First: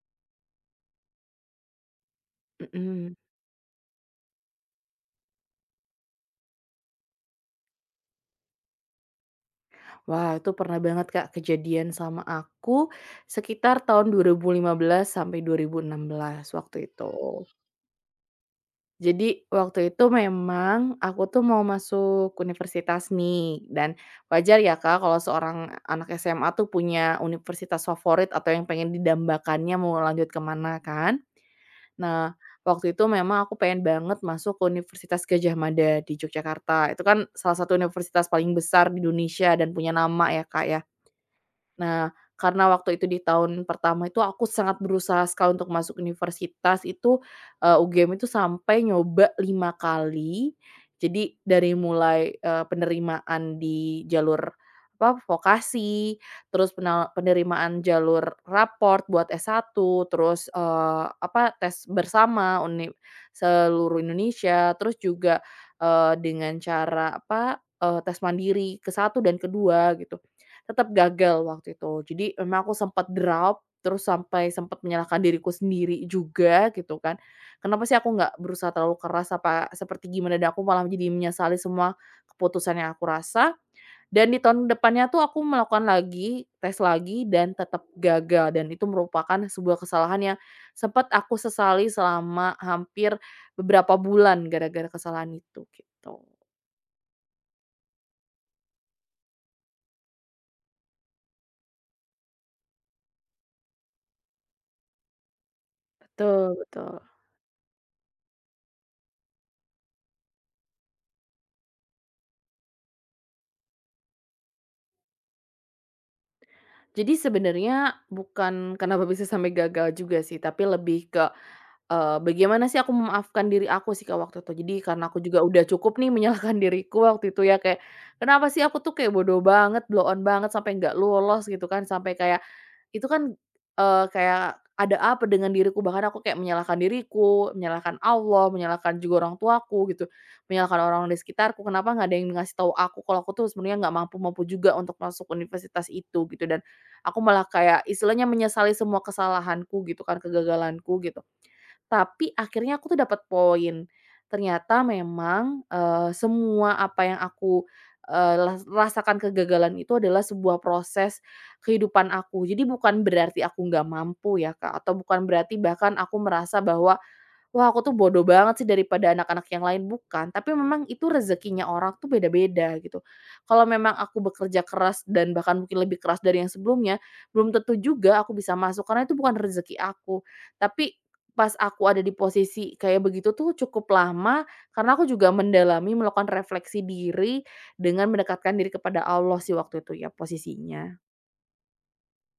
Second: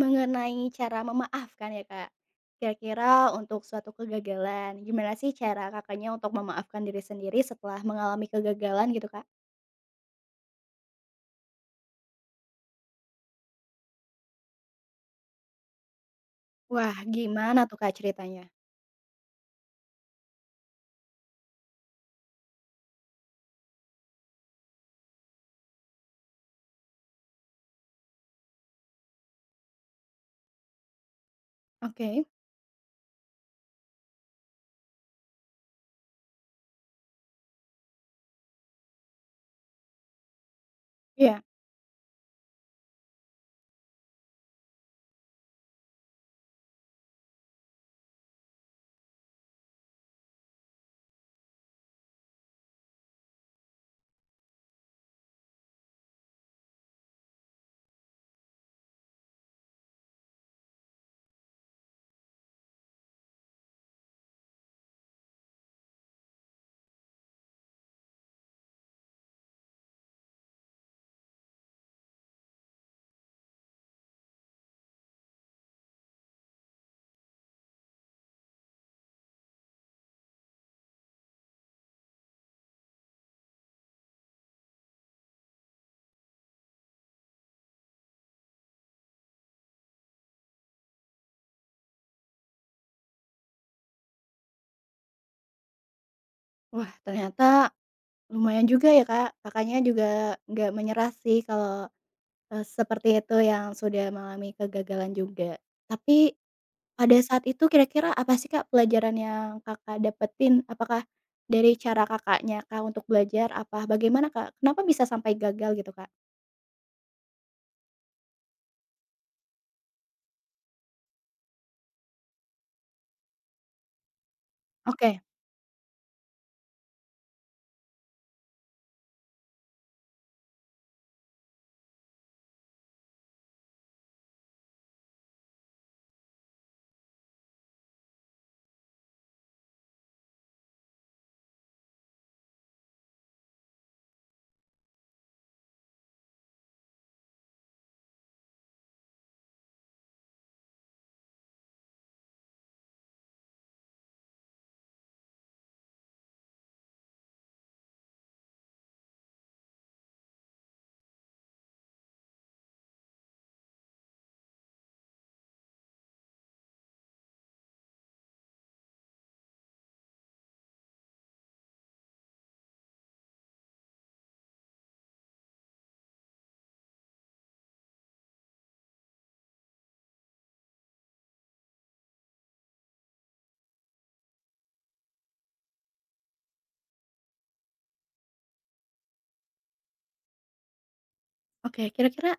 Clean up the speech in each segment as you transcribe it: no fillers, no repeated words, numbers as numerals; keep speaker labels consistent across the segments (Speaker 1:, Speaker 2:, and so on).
Speaker 1: Mengenai cara memaafkan ya, Kak. Kira-kira
Speaker 2: Mhm.
Speaker 1: untuk suatu kegagalan, gimana sih cara Kakaknya untuk memaafkan diri sendiri setelah mengalami kegagalan gitu, Kak?
Speaker 2: Wah, itu pernah banget, Kak, kejadian sama aku sekitar tahun 2015 sampai 2016 waktu
Speaker 1: Wah,
Speaker 2: itu.
Speaker 1: gimana tuh, Kak, ceritanya?
Speaker 2: Jadi waktu itu memang aku tuh mau masuk universitas nih dan wajar ya, Kak, kalau seorang anak SMA tuh punya universitas favorit atau yang pengen didambakannya mau lanjut kemana kan.
Speaker 1: Oke,
Speaker 2: Nah, waktu itu memang aku pengen banget masuk ke Universitas Gajah Mada di Yogyakarta. Itu kan salah satu universitas paling besar di Indonesia dan punya nama ya, Kak, ya.
Speaker 1: iya.
Speaker 2: Nah, karena waktu itu di tahun pertama itu aku sangat berusaha sekali untuk masuk universitas itu, UGM itu sampai nyoba 5 kali. Jadi dari mulai, penerimaan di jalur apa, vokasi, terus penerimaan jalur raport buat satu terus, apa, tes bersama uni seluruh Indonesia, terus juga, dengan cara apa, tes mandiri ke satu dan kedua gitu. Tetap gagal waktu itu. Jadi memang aku sempat drop, terus sampai sempat menyalahkan diriku sendiri juga gitu kan. Kenapa sih aku nggak berusaha terlalu keras apa seperti gimana dan aku malah jadi menyesali semua keputusan yang aku rasa. Dan di tahun depannya tuh aku melakukan lagi, tes lagi dan tetap gagal dan itu merupakan sebuah kesalahan yang sempat aku sesali selama hampir beberapa bulan gara-gara kesalahan itu gitu.
Speaker 1: Wah, ternyata lumayan juga ya, Kak, Kakaknya juga nggak menyerah sih kalau, seperti itu yang sudah mengalami kegagalan juga. Tapi
Speaker 2: Betul betul.
Speaker 1: pada saat itu kira-kira apa sih, Kak, pelajaran yang Kakak dapetin? Apakah dari cara Kakaknya kak untuk belajar? Apa bagaimana, Kak? Kenapa bisa sampai gagal gitu, Kak?
Speaker 2: Jadi sebenarnya bukan kenapa bisa sampai gagal juga sih, tapi lebih ke, bagaimana sih aku memaafkan diri aku sih, Kak, waktu itu. Jadi karena
Speaker 1: Oke
Speaker 2: aku juga udah cukup nih menyalahkan diriku waktu itu ya, kayak, kenapa sih aku tuh kayak bodoh banget, blow on banget sampai nggak lolos gitu kan, sampai kayak itu kan, kayak ada apa dengan diriku, bahkan aku kayak menyalahkan diriku, menyalahkan Allah, menyalahkan juga orang tuaku gitu, menyalahkan orang-orang di sekitarku, kenapa nggak ada yang ngasih tahu aku kalau aku tuh sebenarnya nggak mampu-mampu juga untuk masuk universitas itu gitu, dan aku malah kayak istilahnya menyesali semua kesalahanku gitu kan, kegagalanku gitu. Tapi akhirnya aku tuh dapat poin. Ternyata memang, semua apa yang aku, eee, las rasakan kegagalan itu adalah sebuah proses kehidupan aku. Jadi bukan berarti aku nggak mampu ya, Kak, atau bukan berarti bahkan aku merasa bahwa wah, aku tuh bodoh banget sih daripada anak-anak yang lain, bukan. Tapi memang itu rezekinya orang tuh beda-beda gitu. Kalau memang aku bekerja keras dan bahkan mungkin lebih keras dari yang sebelumnya, belum tentu juga aku bisa masuk karena itu bukan rezeki aku. Tapi pas aku ada di posisi kayak begitu tuh cukup lama karena aku juga mendalami melakukan refleksi diri dengan mendekatkan diri kepada Allah sih waktu itu ya posisinya.
Speaker 1: oke. Kira-kira,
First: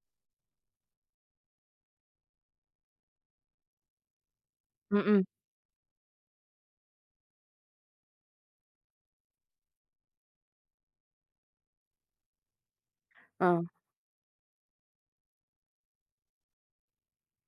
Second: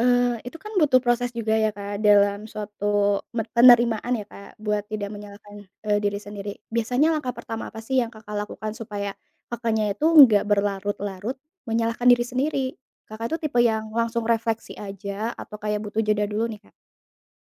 Speaker 1: itu kan butuh proses juga ya, Kak, dalam suatu me penerimaan ya, Kak, buat tidak
Speaker 2: Mhm.
Speaker 1: menyalahkan, diri sendiri. Biasanya langkah pertama apa sih yang Kakak lakukan supaya Kakaknya itu nggak berlarut-larut menyalahkan diri sendiri? Kakak itu tipe yang langsung refleksi aja atau kayak butuh jeda dulu nih, Kak?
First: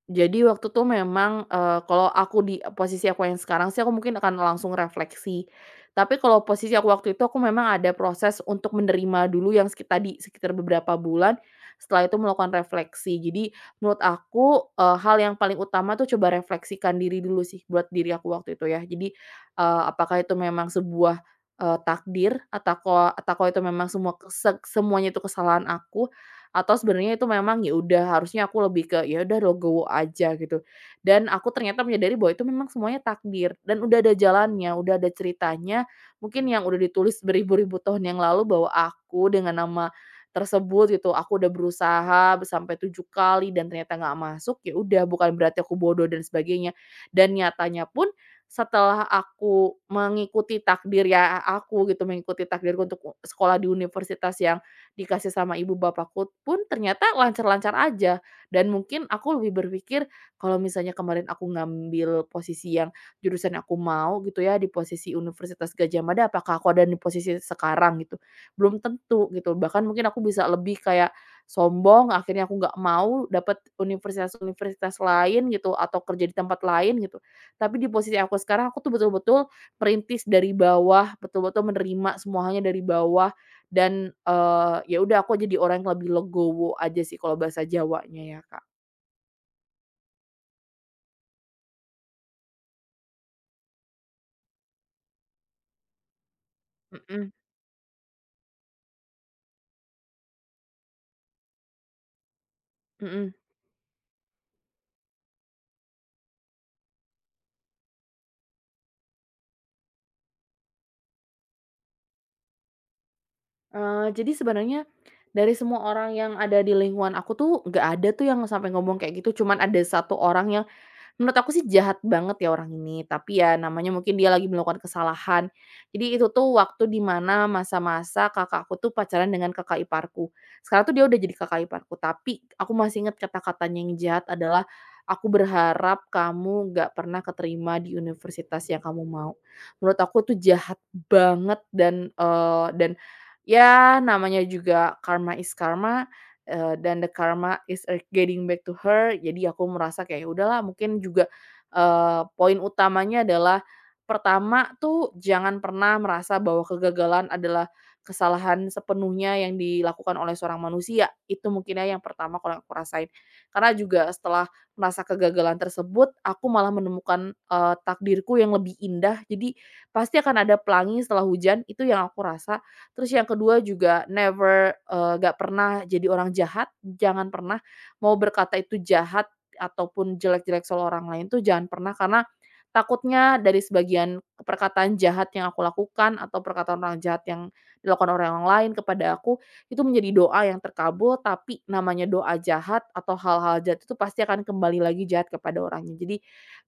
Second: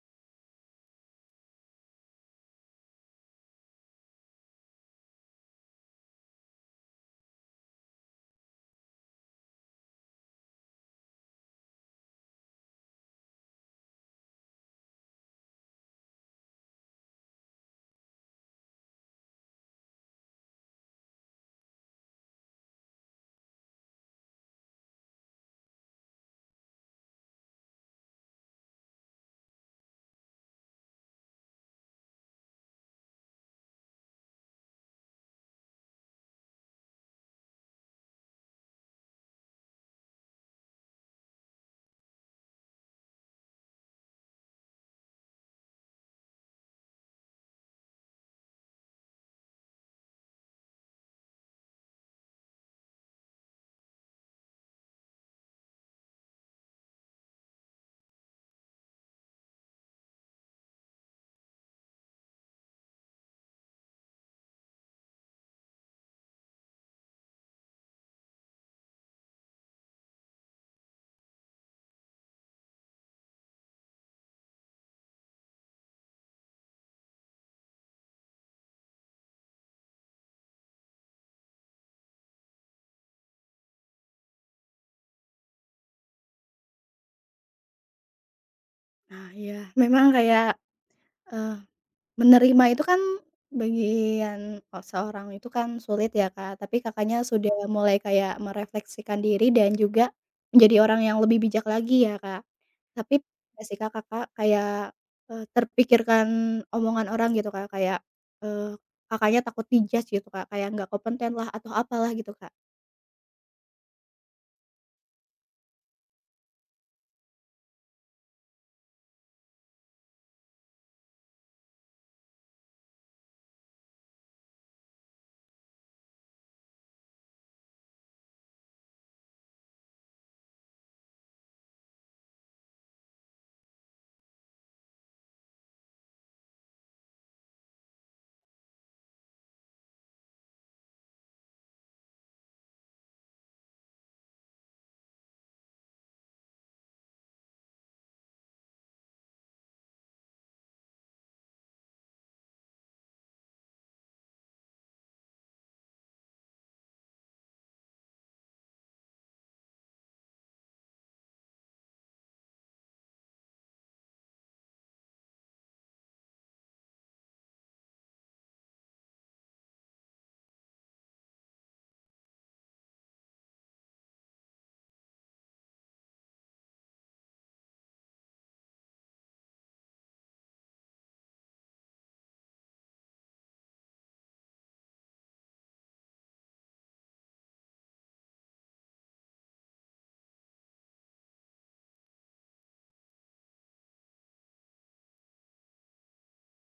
Speaker 2: Jadi waktu tuh memang, kalau aku di posisi aku yang sekarang sih, aku mungkin akan langsung refleksi. Tapi kalau posisi aku waktu itu, aku memang ada proses untuk menerima dulu yang tadi, sekitar beberapa bulan, setelah itu melakukan refleksi. Jadi menurut aku, hal yang paling utama tuh coba refleksikan diri dulu sih, buat diri aku waktu itu ya. Jadi, apakah itu memang sebuah, takdir atau ko itu memang semua semuanya itu kesalahan aku atau sebenarnya itu memang ya udah harusnya aku lebih ke, ya udah legowo aja gitu. Dan aku ternyata menyadari bahwa itu memang semuanya takdir dan udah ada jalannya, udah ada ceritanya, mungkin yang udah ditulis beribu-ribu tahun yang lalu bahwa aku dengan nama tersebut gitu, aku udah berusaha sampai 7 kali dan ternyata nggak masuk, ya udah bukan berarti aku bodoh dan sebagainya. Dan nyatanya pun setelah aku mengikuti takdir ya aku gitu, mengikuti takdirku untuk sekolah di universitas yang dikasih sama ibu bapakku pun ternyata lancar-lancar aja. Dan mungkin aku lebih berpikir kalau misalnya kemarin aku ngambil posisi yang jurusan yang aku mau gitu ya, di posisi Universitas Gajah Mada, apakah aku ada di posisi sekarang gitu? Belum tentu gitu. Bahkan mungkin aku bisa lebih kayak sombong, akhirnya aku nggak mau dapat universitas-universitas lain gitu, atau kerja di tempat lain gitu. Tapi di posisi aku sekarang, aku tuh betul-betul merintis dari bawah, betul-betul menerima semuanya dari bawah dan, ya udah aku jadi orang yang lebih legowo aja sih kalau bahasa Jawanya ya, Kak.
Speaker 1: Nah, iya. Memang kayak Eee, menerima itu kan bagian o seorang itu kan sulit ya, Kak, tapi Kakaknya
Speaker 2: Mhm
Speaker 1: sudah mulai kayak merefleksikan diri dan juga menjadi orang yang lebih bijak lagi ya, Kak. Tapi
Speaker 2: mhm.
Speaker 1: nggak sih, Kak, Kakak kayak, terpikirkan omongan orang gitu, Kak, kayak, eee, Kakaknya takut di gitu, Kak, kayak nggak kompeten lah atau apalah gitu, Kak?
Speaker 2: Jadi sebenarnya dari semua orang yang ada di lingkungan aku tuh nggak ada tuh yang sampai ngomong kayak gitu, cuman ada satu orang yang menurut aku sih jahat banget ya orang ini, tapi ya namanya mungkin dia lagi melakukan kesalahan. Jadi itu tuh waktu di mana masa-masa kakakku tuh pacaran dengan kakak iparku. Sekarang tuh dia udah jadi kakak iparku, tapi aku masih ingat kata-katanya yang jahat adalah, "Aku berharap kamu gak pernah keterima di universitas yang kamu mau." Menurut aku tuh jahat banget dan ya namanya juga karma is karma. Eee, dan the karma is getting back to her. Jadi aku merasa kayak, ya udahlah mungkin juga, poin utamanya adalah pertama tuh jangan pernah merasa bahwa kegagalan adalah kesalahan sepenuhnya yang dilakukan oleh seorang manusia. Itu mungkin ya yang pertama kalau aku rasain. Karena juga setelah merasa kegagalan tersebut, aku malah menemukan, takdirku yang lebih indah. Jadi pasti akan ada pelangi setelah hujan, itu yang aku rasa. Terus yang kedua juga never, nggak pernah jadi orang jahat, jangan pernah mau berkata itu jahat ataupun jelek-jelek soal orang lain tuh jangan pernah, karena takutnya dari sebagian perkataan jahat yang aku lakukan atau perkataan orang jahat yang dilakukan orang lain kepada aku, itu menjadi doa yang terkabul, tapi namanya doa jahat atau hal-hal jahat itu pasti akan kembali lagi jahat kepada orangnya. Jadi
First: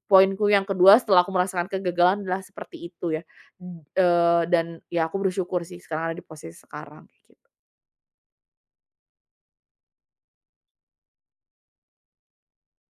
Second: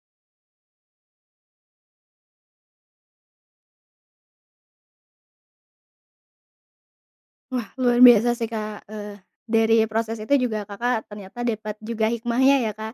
Speaker 2: poinku yang kedua setelah aku merasakan kegagalan adalah seperti itu ya. Dan ya aku bersyukur sih sekarang ada di posisi sekarang, kayak gitu.
Speaker 1: Wah, luar biasa sih, Kak, dari proses itu juga Kakak ternyata dapat juga hikmahnya ya, Kak,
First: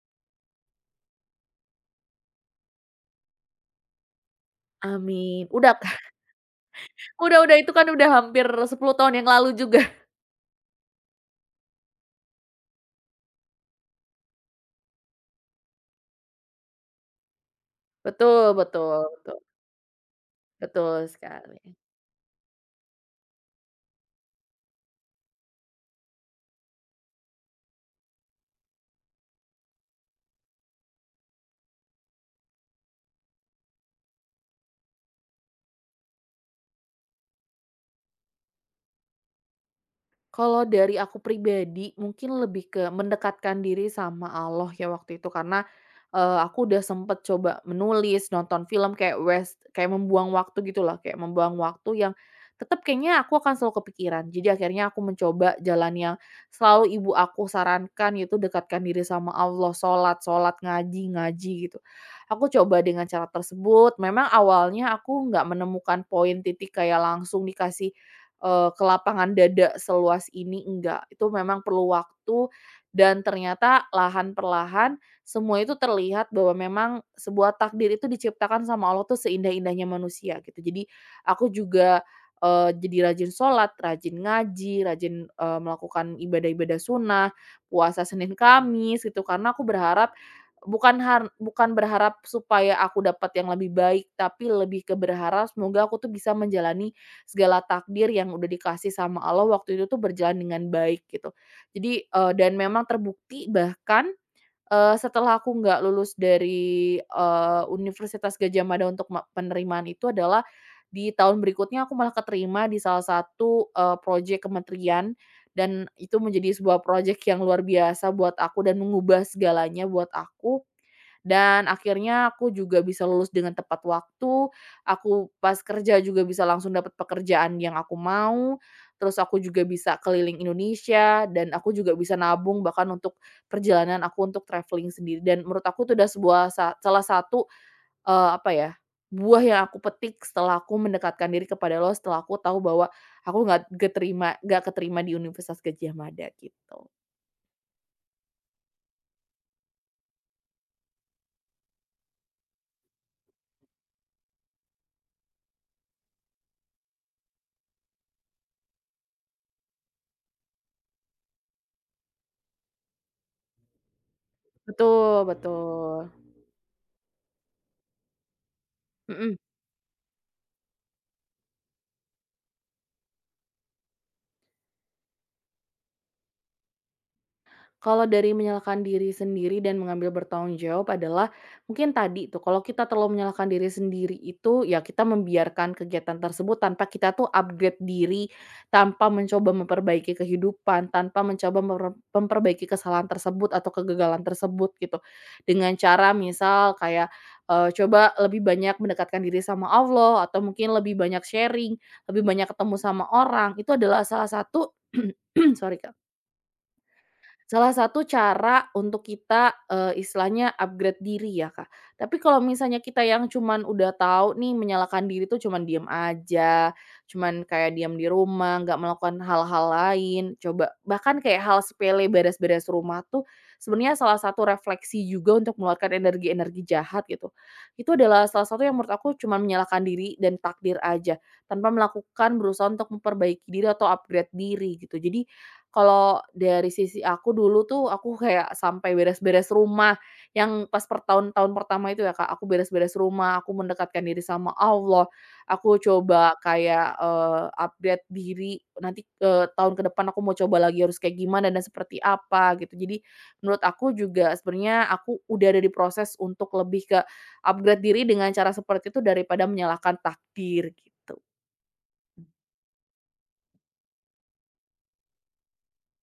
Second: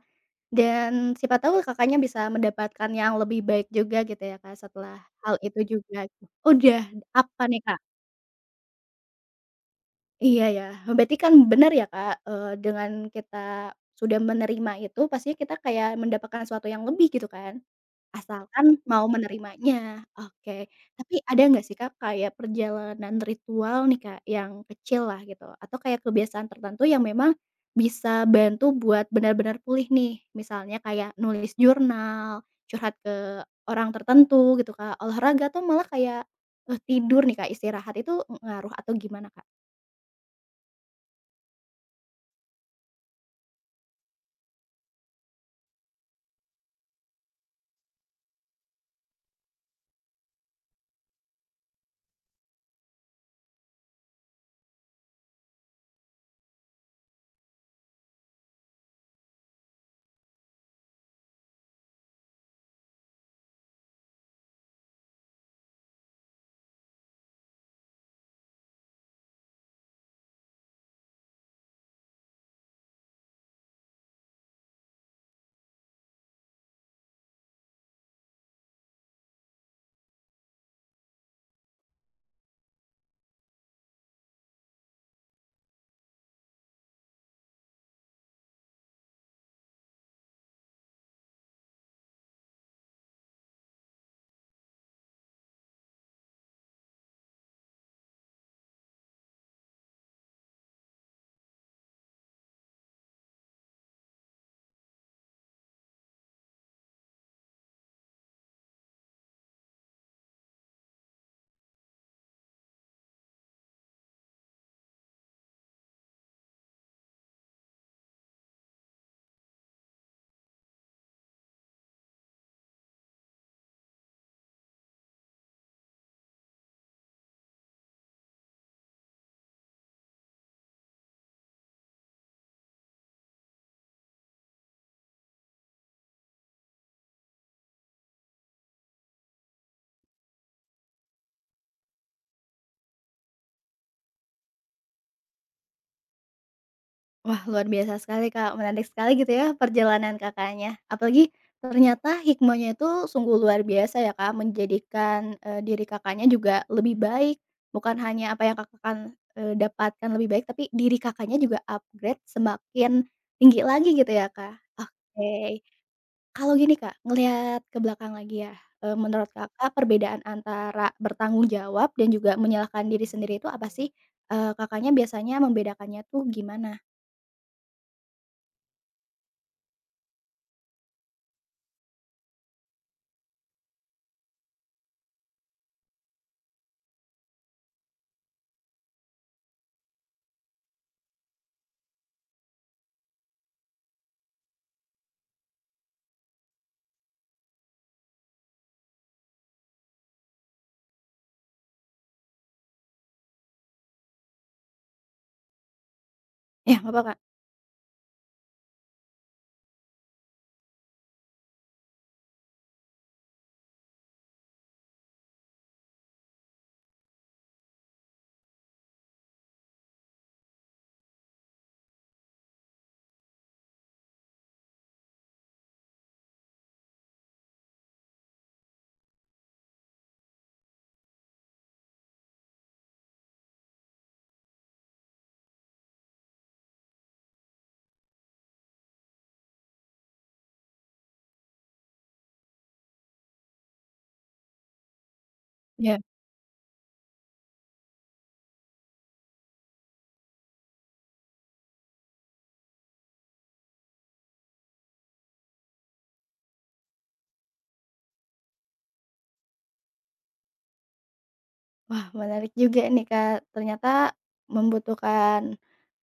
Speaker 1: dan siapa tahu Kakaknya bisa mendapatkan yang lebih baik juga gitu ya, Kak, setelah hal
Speaker 2: Amin.
Speaker 1: itu
Speaker 2: Udah
Speaker 1: juga.
Speaker 2: Kak,
Speaker 1: Oh, udah,
Speaker 2: udah
Speaker 1: apa
Speaker 2: udah
Speaker 1: nih,
Speaker 2: itu
Speaker 1: Kak?
Speaker 2: kan udah hampir 10 tahun yang lalu juga.
Speaker 1: Iya ya, berarti kan benar ya, Kak, dengan kita sudah menerima itu pastinya kita kayak mendapatkan sesuatu yang lebih gitu kan?
Speaker 2: Betul
Speaker 1: Asalkan
Speaker 2: betul
Speaker 1: mau
Speaker 2: betul.
Speaker 1: menerimanya, oke.
Speaker 2: Betul
Speaker 1: Tapi ada nggak sih,
Speaker 2: sekali.
Speaker 1: Kak, kayak perjalanan ritual nih, Kak, yang kecil lah gitu, atau kayak kebiasaan tertentu yang memang bisa bantu buat benar-benar pulih nih? Misalnya kayak nulis jurnal, curhat ke orang tertentu gitu, Kak, olahraga atau malah kayak, tidur nih, Kak, istirahat itu ngaruh atau gimana, Kak?
Speaker 2: Kalau dari aku pribadi, mungkin lebih ke mendekatkan diri sama Allah ya waktu itu karena, aku udah sempet coba menulis, nonton film kayak West, kayak membuang waktu gitu loh, kayak membuang waktu yang tetap kayaknya aku akan selalu kepikiran. Jadi akhirnya aku mencoba jalan yang selalu ibu aku sarankan yaitu dekatkan diri sama Allah, sholat sholat, ngaji ngaji, gitu. Aku coba dengan cara tersebut, memang awalnya aku nggak menemukan poin titik kayak langsung dikasih ke lapangan dada seluas ini, enggak. Itu memang perlu waktu dan ternyata perlahan semua itu terlihat bahwa memang sebuah takdir itu diciptakan sama Allah tuh seindah-indahnya manusia gitu. Jadi aku juga, jadi rajin sholat, rajin ngaji, rajin, melakukan ibadah-ibadah sunnah, puasa Senin Kamis gitu, karena aku berharap bukan berharap supaya aku dapat yang lebih baik, tapi lebih ke berharap semoga aku tuh bisa menjalani segala takdir yang udah dikasih sama Allah waktu itu tuh berjalan dengan baik gitu. Jadi, dan memang terbukti bahkan, setelah aku nggak lulus dari, Universitas Gajah Mada untuk penerimaan itu adalah di tahun berikutnya aku malah keterima di salah satu, projek kementerian dan itu menjadi sebuah proyek yang luar biasa buat aku dan mengubah segalanya buat aku, dan akhirnya aku juga bisa lulus dengan tepat waktu, aku pas kerja juga bisa langsung dapat pekerjaan yang aku mau, terus aku juga bisa keliling Indonesia, dan aku juga bisa nabung bahkan untuk perjalanan aku untuk traveling sendiri. Dan menurut aku itu udah sebuah salah satu, apa ya, buah yang aku petik setelah aku mendekatkan diri kepada lo setelah aku tahu bahwa aku nggak keterima di Universitas Gadjah Mada gitu.
Speaker 1: Wah, luar biasa sekali, Kak. Menarik sekali gitu ya perjalanan Kakaknya. Apalagi ternyata hikmahnya itu sungguh luar biasa ya, Kak, menjadikan, diri Kakaknya juga lebih baik. Bukan hanya apa yang Kakak kan, dapatkan lebih baik, tapi diri Kakaknya juga upgrade semakin tinggi lagi gitu ya, Kak.
Speaker 2: Betul Mmm.
Speaker 1: Oke.
Speaker 2: betul.
Speaker 1: Kalau gini, Kak, ngelihat ke belakang lagi ya, menurut
Speaker 2: Mhm.
Speaker 1: Kakak perbedaan antara bertanggung jawab dan juga menyalahkan diri sendiri itu apa sih? Kakaknya biasanya membedakannya tuh gimana?
Speaker 2: Kalau dari menyalahkan diri sendiri dan mengambil bertanggung jawab adalah, mungkin tadi tuh, kalau kita terlalu menyalahkan diri sendiri itu, ya kita membiarkan kegiatan tersebut tanpa kita tuh upgrade diri, tanpa mencoba memperbaiki kehidupan, tanpa mencoba memperbaiki kesalahan tersebut atau kegagalan tersebut gitu. Dengan cara misal kayak, coba lebih banyak mendekatkan diri sama Allah, atau mungkin lebih banyak sharing, lebih banyak ketemu sama orang, itu adalah salah satu sorry, Kak.
Speaker 1: Ya, apa, Kak.
Speaker 2: Salah satu cara untuk kita, istilahnya upgrade diri ya, Kak. Tapi kalau misalnya kita yang cuman udah tahu nih menyalahkan diri tuh cuman diem aja, cuman kayak diam di rumah, nggak melakukan hal-hal lain, coba bahkan kayak hal sepele beres-beres rumah tuh sebenarnya salah satu refleksi juga untuk mengeluarkan energi-energi jahat gitu. Itu adalah salah satu yang menurut aku cuman menyalahkan diri dan takdir aja, tanpa melakukan berusaha untuk memperbaiki diri atau upgrade diri gitu. Jadi kalau dari sisi aku dulu tuh, aku kayak sampai beres-beres rumah, yang pas per tahun-tahun pertama itu ya, Kak, aku beres-beres rumah, aku mendekatkan diri sama Allah, aku
Speaker 1: Iya.
Speaker 2: coba kayak, upgrade diri, nanti, tahun ke depan aku mau coba lagi harus kayak gimana dan seperti apa gitu. Jadi menurut aku juga sebenarnya aku udah ada di proses untuk lebih ke upgrade diri dengan cara seperti itu daripada menyalahkan takdir gitu.
Speaker 1: Wah, menarik juga nih, Kak. Ternyata membutuhkan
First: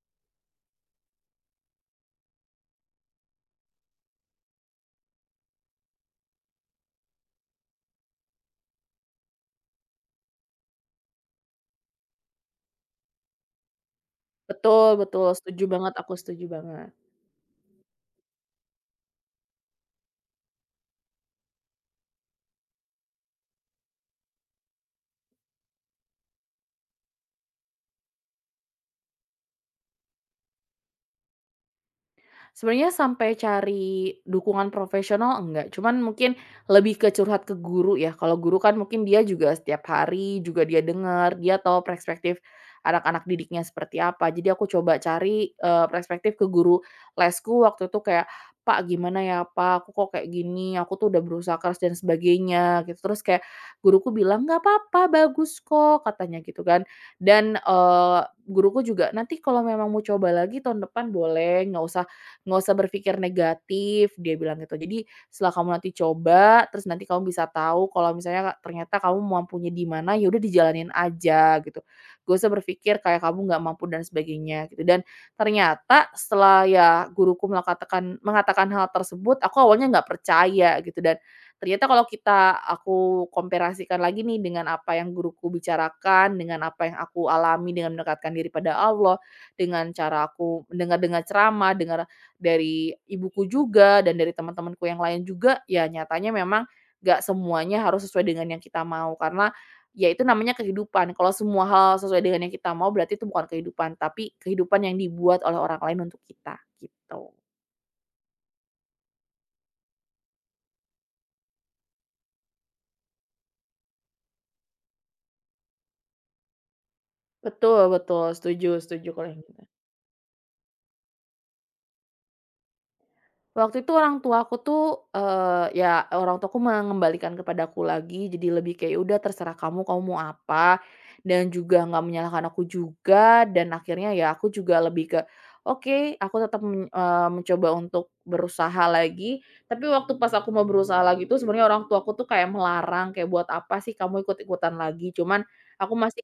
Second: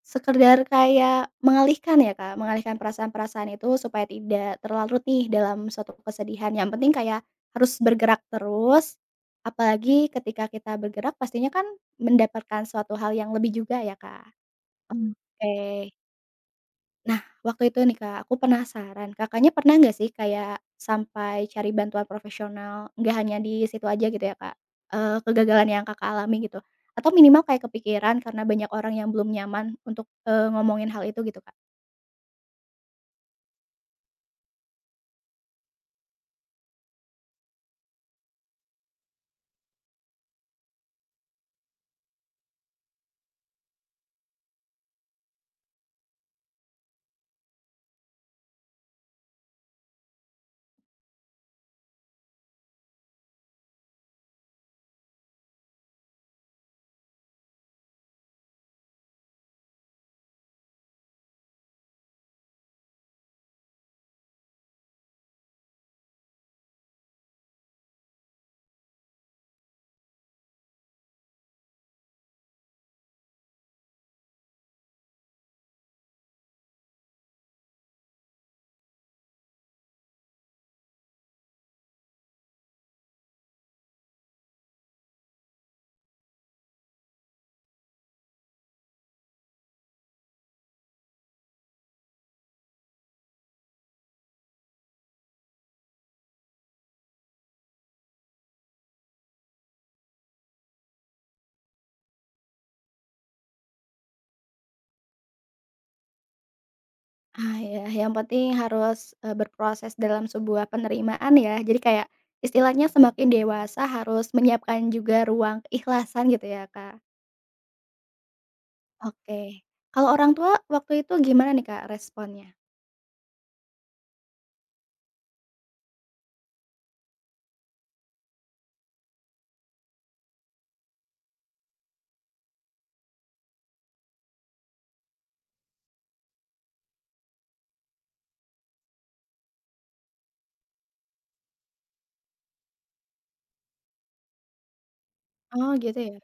Speaker 1: sekedar kayak mengalihkan ya, Kak, mengalihkan perasaan-perasaan itu supaya tidak terlarut nih dalam suatu kesedihan. Yang penting kayak harus bergerak terus, apalagi ketika kita bergerak pastinya kan mendapatkan suatu hal yang lebih juga ya, Kak.
Speaker 2: Betul
Speaker 1: Mmm.
Speaker 2: betul, setuju
Speaker 1: Oke.
Speaker 2: banget, aku setuju banget.
Speaker 1: Nah, waktu itu nih, Kak, aku penasaran, Kakaknya pernah nggak sih kayak sampai cari bantuan profesional, nggak hanya di situ aja gitu ya, Kak, kegagalan yang Kakak alami gitu? Atau minimal kayak kepikiran karena banyak orang yang belum nyaman untuk, ngomongin hal itu gitu, Kak?
Speaker 2: Sebenarnya sampai cari dukungan profesional enggak, cuman mungkin lebih ke curhat ke guru ya. Kalau guru kan mungkin dia juga setiap hari juga dia dengar, dia tahu perspektif anak-anak didiknya seperti apa. Jadi aku coba cari, perspektif ke guru lesku waktu itu kayak, "Pak gimana ya Pak, aku kok kayak gini, aku tuh udah berusaha keras dan sebagainya," gitu. Terus kayak guruku bilang, "Nggak apa-apa, bagus kok," katanya gitu kan. Dan, guruku juga, "Nanti kalau memang mau coba lagi tahun depan boleh, nggak usah berpikir negatif," dia bilang gitu. Jadi setelah kamu nanti coba, terus nanti kamu bisa tahu kalau misalnya ternyata kamu mampunya di mana, ya udah dijalanin aja gitu. Nggak usah berpikir kayak kamu nggak mampu dan sebagainya gitu. Dan ternyata setelah ya guruku mengatakan mengatakan hal tersebut, aku awalnya nggak percaya gitu dan ternyata kalau aku komparasikan lagi nih dengan apa yang guruku bicarakan, dengan apa yang aku alami dengan mendekatkan diri pada Allah, dengan cara aku mendengar dengan ceramah, dengan dari ibuku juga dan dari teman-temanku yang lain juga, ya nyatanya memang nggak semuanya harus sesuai dengan yang kita mau, karena ya itu namanya kehidupan. Kalau semua hal sesuai dengan yang kita mau berarti itu bukan kehidupan, tapi kehidupan yang dibuat oleh orang lain untuk kita, gitu.
Speaker 1: Ah, ya yang penting harus, berproses dalam sebuah penerimaan ya. Jadi kayak istilahnya semakin dewasa harus menyiapkan juga ruang keikhlasan gitu ya, Kak?
Speaker 2: Betul betul, setuju setuju kalau
Speaker 1: Oke.
Speaker 2: yang itu.
Speaker 1: Kalau orang tua waktu itu gimana nih, Kak, responnya?
Speaker 2: Waktu itu orang tuaku tuh, ya orang tuaku mengembalikan kepadaku lagi, jadi lebih kayak, "Ya udah terserah kamu, kamu mau apa," dan juga nggak menyalahkan aku juga, dan akhirnya ya aku juga lebih ke, "Oke," aku tetap mencoba untuk berusaha lagi, tapi waktu pas aku mau berusaha lagi tuh sebenarnya orang tuaku tuh kayak melarang, kayak, "Buat apa sih kamu ikut-ikutan lagi?" Cuman
Speaker 1: Oh
Speaker 2: aku
Speaker 1: gitu ya?
Speaker 2: masih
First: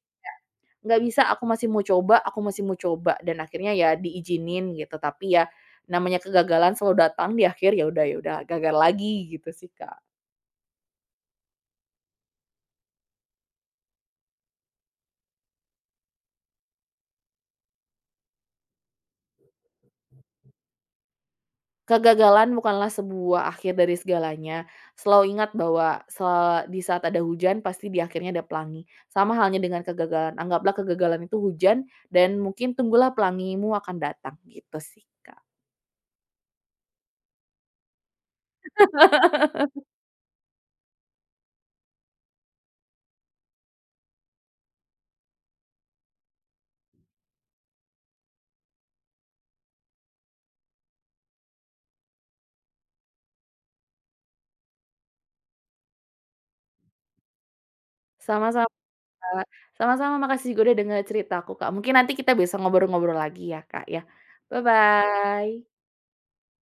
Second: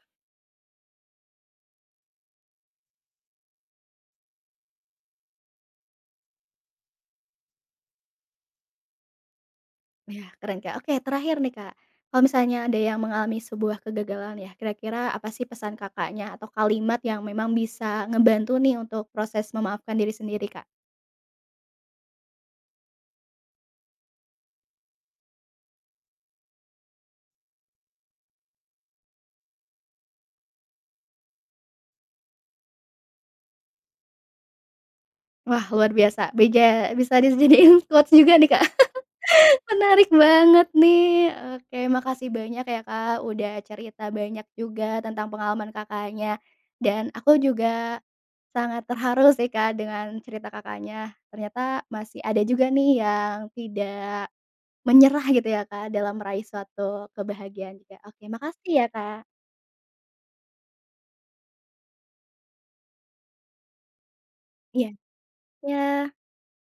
Speaker 2: Nggak bisa, aku masih mau coba aku masih mau coba, dan akhirnya ya diizinin gitu. Tapi ya, namanya kegagalan selalu datang di akhir, ya udah gagal lagi gitu sih, Kak.
Speaker 1: Iya, keren, Kak. Oke, terakhir nih, Kak. Kalau misalnya ada yang mengalami sebuah kegagalan ya, kira-kira apa sih pesan Kakaknya atau kalimat yang memang bisa ngebantu nih untuk proses memaafkan diri sendiri, Kak?
Speaker 2: Kegagalan bukanlah sebuah akhir dari segalanya. Selalu ingat bahwa di saat ada hujan pasti di akhirnya ada pelangi. Sama halnya dengan kegagalan, anggaplah kegagalan itu hujan dan mungkin tunggulah pelangimu akan datang, gitu sih, Kak.
Speaker 1: Wah, luar biasa. Bija bisa dijadiin quotes juga nih, Kak. Menarik banget nih. Oke, makasih banyak ya, Kak, udah cerita banyak juga tentang pengalaman Kakaknya. Dan aku juga sangat terharu sih, Kak, dengan cerita Kakaknya. Ternyata masih ada juga nih yang tidak menyerah gitu ya, Kak, dalam meraih suatu kebahagiaan juga. Oke, makasih
Speaker 2: Sama-sama.
Speaker 1: ya, Kak.
Speaker 2: Kak. Sama-sama makasih juga udah denger ceritaku, Kak. Mungkin nanti kita bisa ngobrol-ngobrol lagi ya, Kak, ya.
Speaker 1: Iya.
Speaker 2: Bye-bye.
Speaker 1: Iya.